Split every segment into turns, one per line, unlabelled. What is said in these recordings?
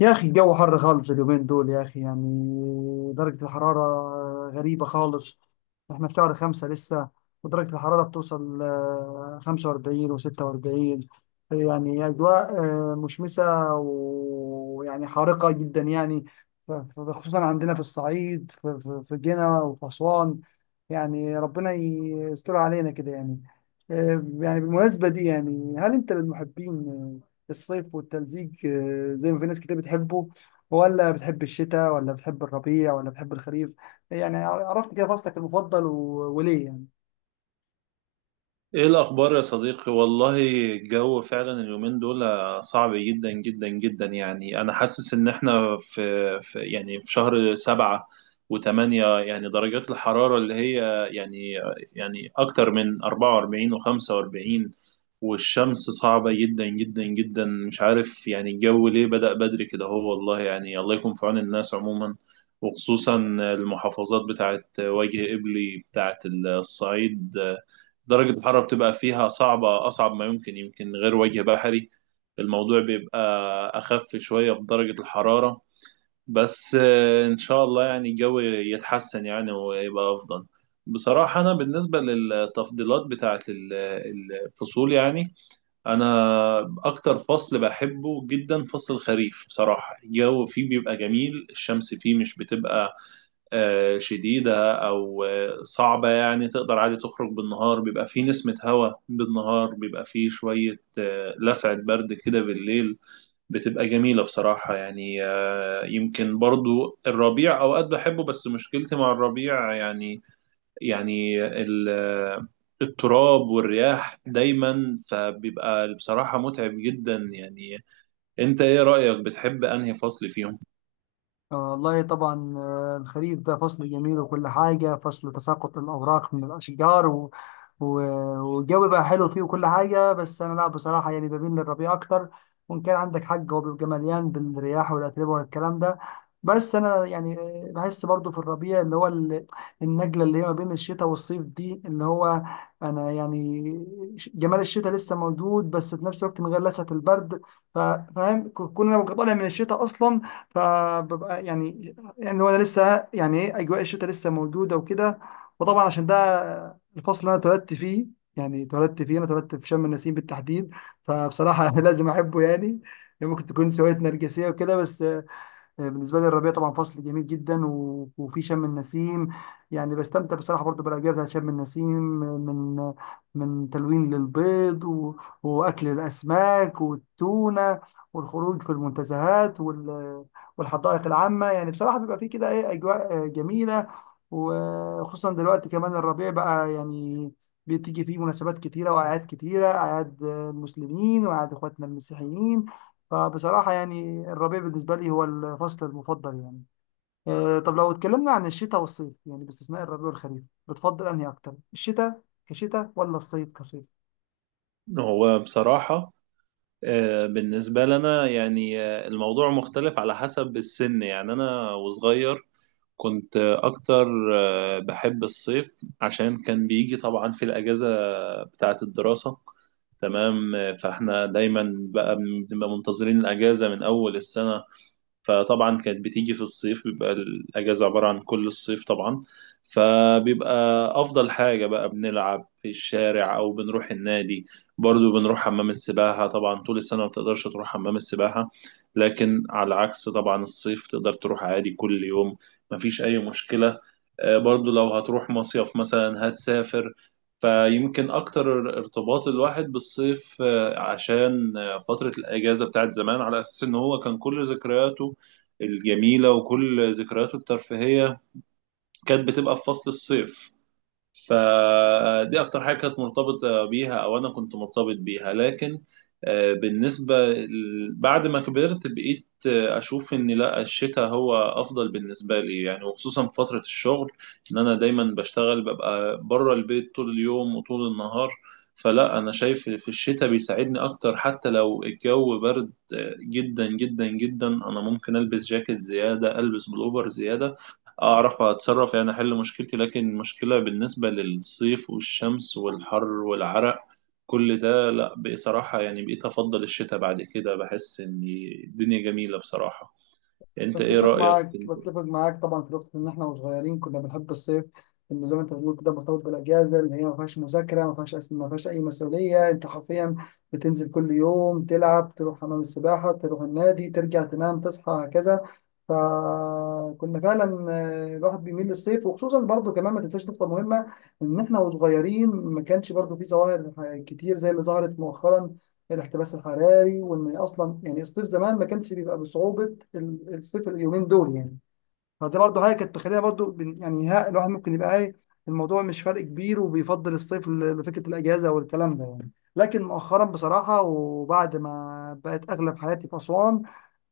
يا اخي، الجو حر خالص اليومين دول، يا اخي، يعني درجة الحرارة غريبة خالص. احنا في شهر خمسة لسه، ودرجة الحرارة بتوصل خمسة وأربعين وستة وأربعين. يعني أجواء مشمسة، ويعني حارقة جدا، يعني. خصوصا عندنا في الصعيد، في في جنة وفي أسوان. يعني ربنا يستر علينا كده، يعني. يعني بالمناسبة دي، يعني هل أنت من محبين الصيف والتلزيق، زي ما في ناس كتير بتحبه؟ ولا بتحب الشتاء؟ ولا بتحب الربيع؟ ولا بتحب الخريف؟ يعني عرفت كده فصلك المفضل وليه، يعني؟
ايه الاخبار يا صديقي، والله الجو فعلا اليومين دول صعب جدا جدا جدا. يعني انا حاسس ان احنا في يعني في شهر سبعة وثمانية، يعني درجات الحرارة اللي هي يعني اكتر من 44 و45، والشمس صعبة جدا جدا جدا. مش عارف يعني الجو ليه بدأ بدري كده، هو والله يعني الله يكون في عون الناس عموما، وخصوصا المحافظات بتاعت وجه قبلي بتاعت الصعيد، درجة الحرارة بتبقى فيها صعبة أصعب ما يمكن. يمكن غير وجه بحري الموضوع بيبقى أخف شوية بدرجة الحرارة. بس آه، إن شاء الله يعني الجو يتحسن يعني ويبقى أفضل. بصراحة أنا بالنسبة للتفضيلات بتاعة الفصول يعني، أنا أكتر فصل بحبه جدا فصل الخريف. بصراحة الجو فيه بيبقى جميل، الشمس فيه مش بتبقى شديدة أو صعبة، يعني تقدر عادي تخرج بالنهار، بيبقى فيه نسمة هواء بالنهار، بيبقى فيه شوية لسعة برد كده بالليل بتبقى جميلة بصراحة. يعني آه، يمكن برضو الربيع أوقات بحبه، بس مشكلتي مع الربيع يعني، يعني التراب والرياح دايما، فبيبقى بصراحة متعب جدا يعني. أنت إيه رأيك بتحب أنهي فصل فيهم؟
والله طبعا، الخريف ده فصل جميل وكل حاجة، فصل تساقط الأوراق من الأشجار و- والجو بقى حلو فيه وكل حاجة. بس أنا لا، بصراحة يعني بميل للربيع أكتر، وإن كان عندك حق هو بيبقى مليان بالرياح والأتربة والكلام ده. بس أنا يعني بحس برضو في الربيع اللي هو النجلة اللي هي ما بين الشتاء والصيف دي، اللي هو أنا يعني، جمال الشتاء لسه موجود، بس في نفس الوقت من غير لسعة البرد. ف- فاهم، كون أنا ببقى طالع من الشتاء أصلا، فببقى يعني، هو أنا لسه، يعني إيه، أجواء الشتاء لسه موجودة وكده. وطبعا عشان ده الفصل اللي انا اتولدت فيه، يعني اتولدت فيه، انا اتولدت في شم النسيم بالتحديد. فبصراحه لازم احبه، يعني. ممكن تكون شويه نرجسيه وكده، بس بالنسبه لي الربيع طبعا فصل جميل جدا، وفي شم النسيم يعني بستمتع بصراحه برضو بالاجواء بتاعت شم النسيم، من تلوين للبيض واكل الاسماك والتونه، والخروج في المنتزهات والحدائق العامه. يعني بصراحه بيبقى في كده ايه، اجواء جميله. وخصوصا دلوقتي كمان الربيع بقى، يعني بتيجي فيه مناسبات كتيرة وأعياد كتيرة، أعياد المسلمين وأعياد إخواتنا المسيحيين. فبصراحة يعني الربيع بالنسبة لي هو الفصل المفضل، يعني. طب لو اتكلمنا عن الشتاء والصيف، يعني باستثناء الربيع والخريف، بتفضل أنهي أكتر؟ الشتاء كشتاء ولا الصيف كصيف؟
هو بصراحة آه، بالنسبة لنا يعني آه، الموضوع مختلف على حسب السن. يعني أنا وصغير كنت أكتر بحب الصيف، عشان كان بيجي طبعا في الأجازة بتاعة الدراسة. تمام آه، فإحنا دايما بقى بنبقى منتظرين الأجازة من أول السنة، فطبعا كانت بتيجي في الصيف، بيبقى الأجازة عبارة عن كل الصيف طبعا. فبيبقى أفضل حاجة بقى بنلعب في الشارع أو بنروح النادي، برضو بنروح حمام السباحة. طبعا طول السنة ما بتقدرش تروح حمام السباحة، لكن على عكس طبعا الصيف تقدر تروح عادي كل يوم، مفيش أي مشكلة. آه، برضو لو هتروح مصيف مثلا هتسافر، فيمكن أكتر ارتباط الواحد بالصيف آه، عشان آه، فترة الأجازة بتاعت زمان، على أساس إن هو كان كل ذكرياته الجميلة وكل ذكرياته الترفيهية كانت بتبقى في فصل الصيف. فدي اكتر حاجه كانت مرتبطه بيها، او انا كنت مرتبط بيها. لكن آه، بعد ما كبرت بقيت اشوف ان لا، الشتاء هو افضل بالنسبه لي يعني، وخصوصا في فتره الشغل ان انا دايما بشتغل ببقى بره البيت طول اليوم وطول النهار. فلا انا شايف في الشتاء بيساعدني اكتر، حتى لو الجو برد آه، جدا جدا جدا، انا ممكن البس جاكيت زياده، البس بلوفر زياده، اعرف اتصرف يعني، احل مشكلتي. لكن المشكله بالنسبه للصيف والشمس والحر والعرق كل ده لا، بصراحه يعني بقيت افضل الشتاء بعد كده، بحس ان الدنيا جميله بصراحه. انت ايه رايك انت؟
بتفق معاك طبعا في نقطة إن إحنا وصغيرين كنا بنحب الصيف. إنه زي ما أنت بتقول كده مرتبط بالأجازة، اللي هي ما فيهاش مذاكرة، ما فيهاش ما فيهاش أي مسؤولية، أنت حرفيا بتنزل كل يوم تلعب، تروح حمام السباحة، تروح النادي، ترجع تنام، تصحى، هكذا. فكنا فعلا، الواحد بيميل للصيف، وخصوصا برضه كمان ما تنساش نقطة مهمة، إن إحنا وصغيرين ما كانش برضه في ظواهر كتير زي اللي ظهرت مؤخرا، الاحتباس الحراري. وان اصلا يعني الصيف زمان ما كانش بيبقى بصعوبه الصيف اليومين دول، يعني. فدي برضه حاجه كانت مخليها برضه، يعني ها، الواحد ممكن يبقى ايه، الموضوع مش فرق كبير، وبيفضل الصيف لفكره الاجازه والكلام ده، يعني. لكن مؤخرا بصراحه، وبعد ما بقت اغلب حياتي في اسوان،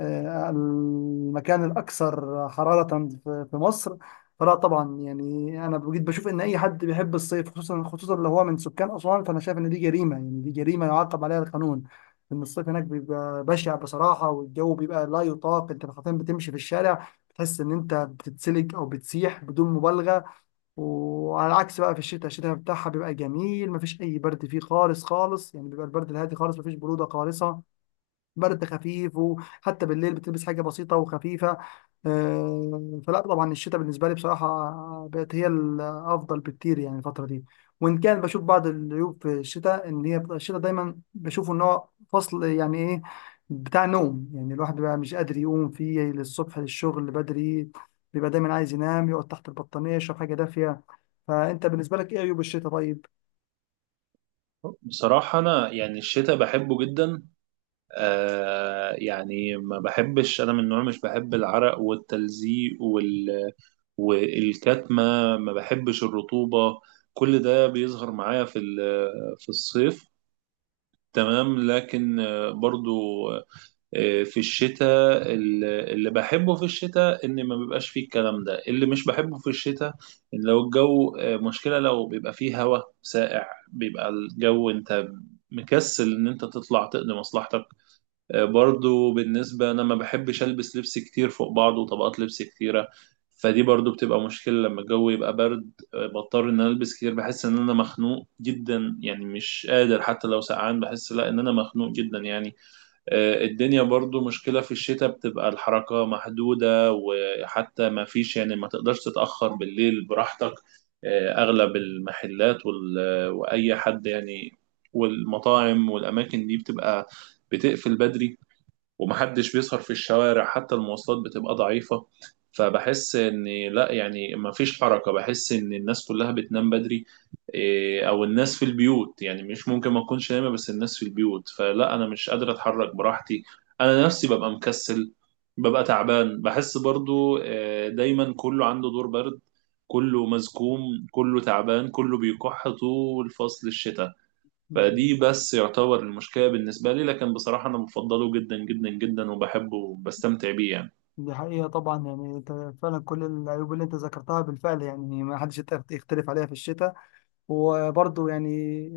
المكان الأكثر حرارة في مصر، فلا طبعا يعني أنا بجد بشوف إن أي حد بيحب الصيف، خصوصا خصوصا لو هو من سكان أسوان، فأنا شايف إن دي جريمة، يعني دي جريمة يعاقب عليها القانون. إن الصيف هناك بيبقى بشع بصراحة، والجو بيبقى لا يطاق، أنت حرفيا بتمشي في الشارع بتحس إن أنت بتتسلج أو بتسيح بدون مبالغة. وعلى العكس بقى في الشتاء، الشتاء بتاعها بيبقى جميل، مفيش أي برد فيه خالص خالص، يعني بيبقى البرد الهادي خالص، مفيش برودة خالصة، برد خفيف، وحتى بالليل بتلبس حاجة بسيطة وخفيفة. فلا طبعا الشتاء بالنسبة لي بصراحة بقت هي الأفضل بكتير، يعني الفترة دي. وإن كان بشوف بعض العيوب في الشتاء، إن هي بتبقى الشتاء دايما بشوفه إن هو فصل يعني إيه، بتاع نوم. يعني الواحد بيبقى مش قادر يقوم فيه للصبح للشغل بدري، بيبقى دايما عايز ينام، يقعد تحت البطانية، يشرب حاجة دافية. فأنت بالنسبة لك إيه عيوب الشتاء، طيب؟
بصراحة أنا يعني الشتاء بحبه جدا. آه يعني ما بحبش، أنا من النوع مش بحب العرق والتلزيق وال والكتمة، ما بحبش الرطوبة، كل ده بيظهر معايا في في الصيف. تمام لكن آه، برضو آه، في الشتاء اللي بحبه في الشتاء ان ما بيبقاش فيه الكلام ده. اللي مش بحبه في الشتاء ان لو الجو آه، مشكلة لو بيبقى فيه هواء ساقع، بيبقى الجو انت مكسل ان انت تطلع تقضي مصلحتك. آه، برضو بالنسبة أنا ما بحبش ألبس لبس كتير فوق بعضه وطبقات لبس كتيرة، فدي برضو بتبقى مشكلة لما الجو يبقى برد. آه، بضطر إن أنا ألبس كتير، بحس إن أنا مخنوق جدا يعني، مش قادر، حتى لو سقعان بحس لا إن أنا مخنوق جدا يعني. آه، الدنيا برضو مشكلة في الشتاء، بتبقى الحركة محدودة، وحتى ما فيش يعني ما تقدرش تتأخر بالليل براحتك. آه، أغلب المحلات وأي حد يعني، والمطاعم والأماكن دي بتبقى بتقفل بدري، ومحدش بيسهر في الشوارع، حتى المواصلات بتبقى ضعيفة. فبحس ان لا يعني مفيش حركة، بحس ان الناس كلها بتنام بدري. إيه، او الناس في البيوت يعني، مش ممكن ما اكونش نايمة بس الناس في البيوت، فلا انا مش قادر اتحرك براحتي. انا نفسي ببقى مكسل، ببقى تعبان، بحس برضو آه، دايما كله عنده دور برد، كله مزكوم، كله تعبان، كله بيكح طول فصل الشتاء. فدي بس يعتبر المشكلة بالنسبة لي، لكن بصراحة أنا بفضله جدا جدا جدا وبحبه وبستمتع بيه يعني.
دي حقيقة طبعا، يعني انت فعلا كل العيوب اللي انت ذكرتها بالفعل، يعني ما حدش يقدر يختلف عليها في الشتاء. وبرضه يعني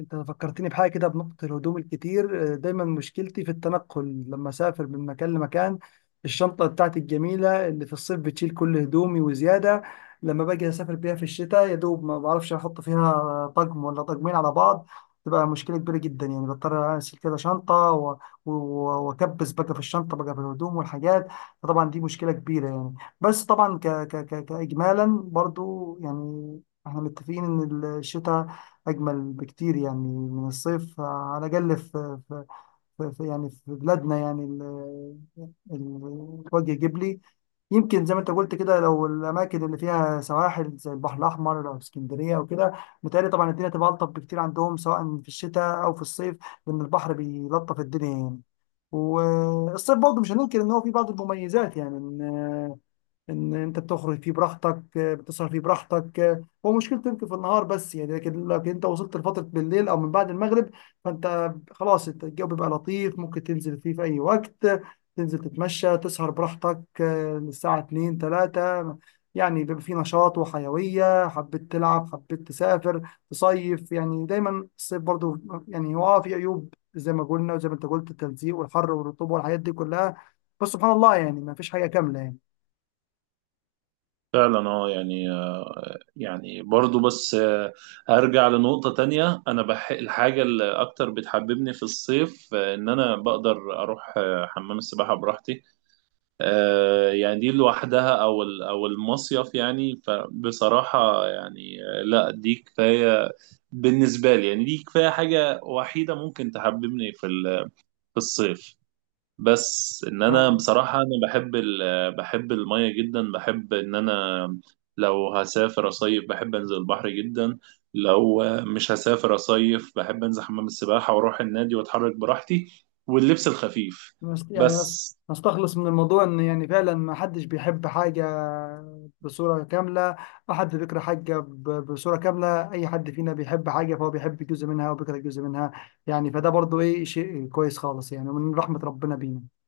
انت فكرتني بحاجه كده، بنقطه الهدوم الكتير. دايما مشكلتي في التنقل لما اسافر من مكان لمكان، الشنطه بتاعتي الجميله اللي في الصيف بتشيل كل هدومي وزياده، لما باجي اسافر بيها في الشتاء يا دوب ما بعرفش احط فيها طقم ولا طقمين على بعض. تبقى مشكله كبيره جدا، يعني بضطر اشيل كده شنطه و- واكبس بقى في الشنطه، بقى في الهدوم والحاجات. فطبعا دي مشكله كبيره، يعني. بس طبعا ك ك ك كاجمالا برضو، يعني احنا متفقين ان الشتاء أجمل بكتير، يعني من الصيف، على الأقل في يعني في بلادنا، يعني الوجه الجبلي. يمكن زي ما أنت قلت كده، لو الأماكن اللي فيها سواحل زي البحر الأحمر أو اسكندرية وكده، متهيألي طبعا الدنيا تبقى ألطف بكتير عندهم، سواء في الشتاء أو في الصيف، لأن البحر بيلطف الدنيا، يعني. والصيف برضه مش هننكر إن هو فيه بعض المميزات، يعني ان انت بتخرج فيه براحتك، بتسهر فيه براحتك، هو مشكلته يمكن في النهار بس، يعني لكن انت وصلت لفتره بالليل او من بعد المغرب، فانت خلاص، انت الجو بيبقى لطيف ممكن تنزل فيه في اي وقت، تنزل تتمشى تسهر براحتك للساعه 2 3. يعني بيبقى فيه نشاط وحيويه، حبيت تلعب، حبيت تسافر تصيف، يعني دايما الصيف برضو، يعني هو في عيوب زي ما قلنا وزي ما انت قلت، التلزيق والحر والرطوبه والحاجات دي كلها. بس سبحان الله، يعني ما فيش حاجه كامله، يعني.
فعلا اه يعني آه، يعني برضو بس آه، هرجع لنقطة تانية. أنا بح الحاجة اللي أكتر بتحببني في الصيف آه، إن أنا بقدر أروح آه، حمام السباحة براحتي. آه، يعني دي لوحدها أو أو المصيف يعني، فبصراحة يعني آه، لا دي كفاية بالنسبة لي يعني، دي كفاية حاجة وحيدة ممكن تحببني في في الصيف. بس ان
ف...
انا بصراحه انا بحب ال... بحب الميه جدا، بحب ان انا لو هسافر اصيف بحب انزل البحر جدا، لو مش هسافر اصيف بحب انزل حمام السباحه واروح النادي واتحرك براحتي واللبس الخفيف
نست- يعني نس-
بس
نستخلص من الموضوع ان يعني فعلا ما حدش بيحب حاجة بصورة كاملة، ما حد بيكره حاجة بصورة كاملة. اي حد فينا بيحب حاجة فهو بيحب جزء منها وبيكره جزء منها، يعني فده برضو ايه، شيء كويس خالص، يعني ومن رحمة ربنا بينا.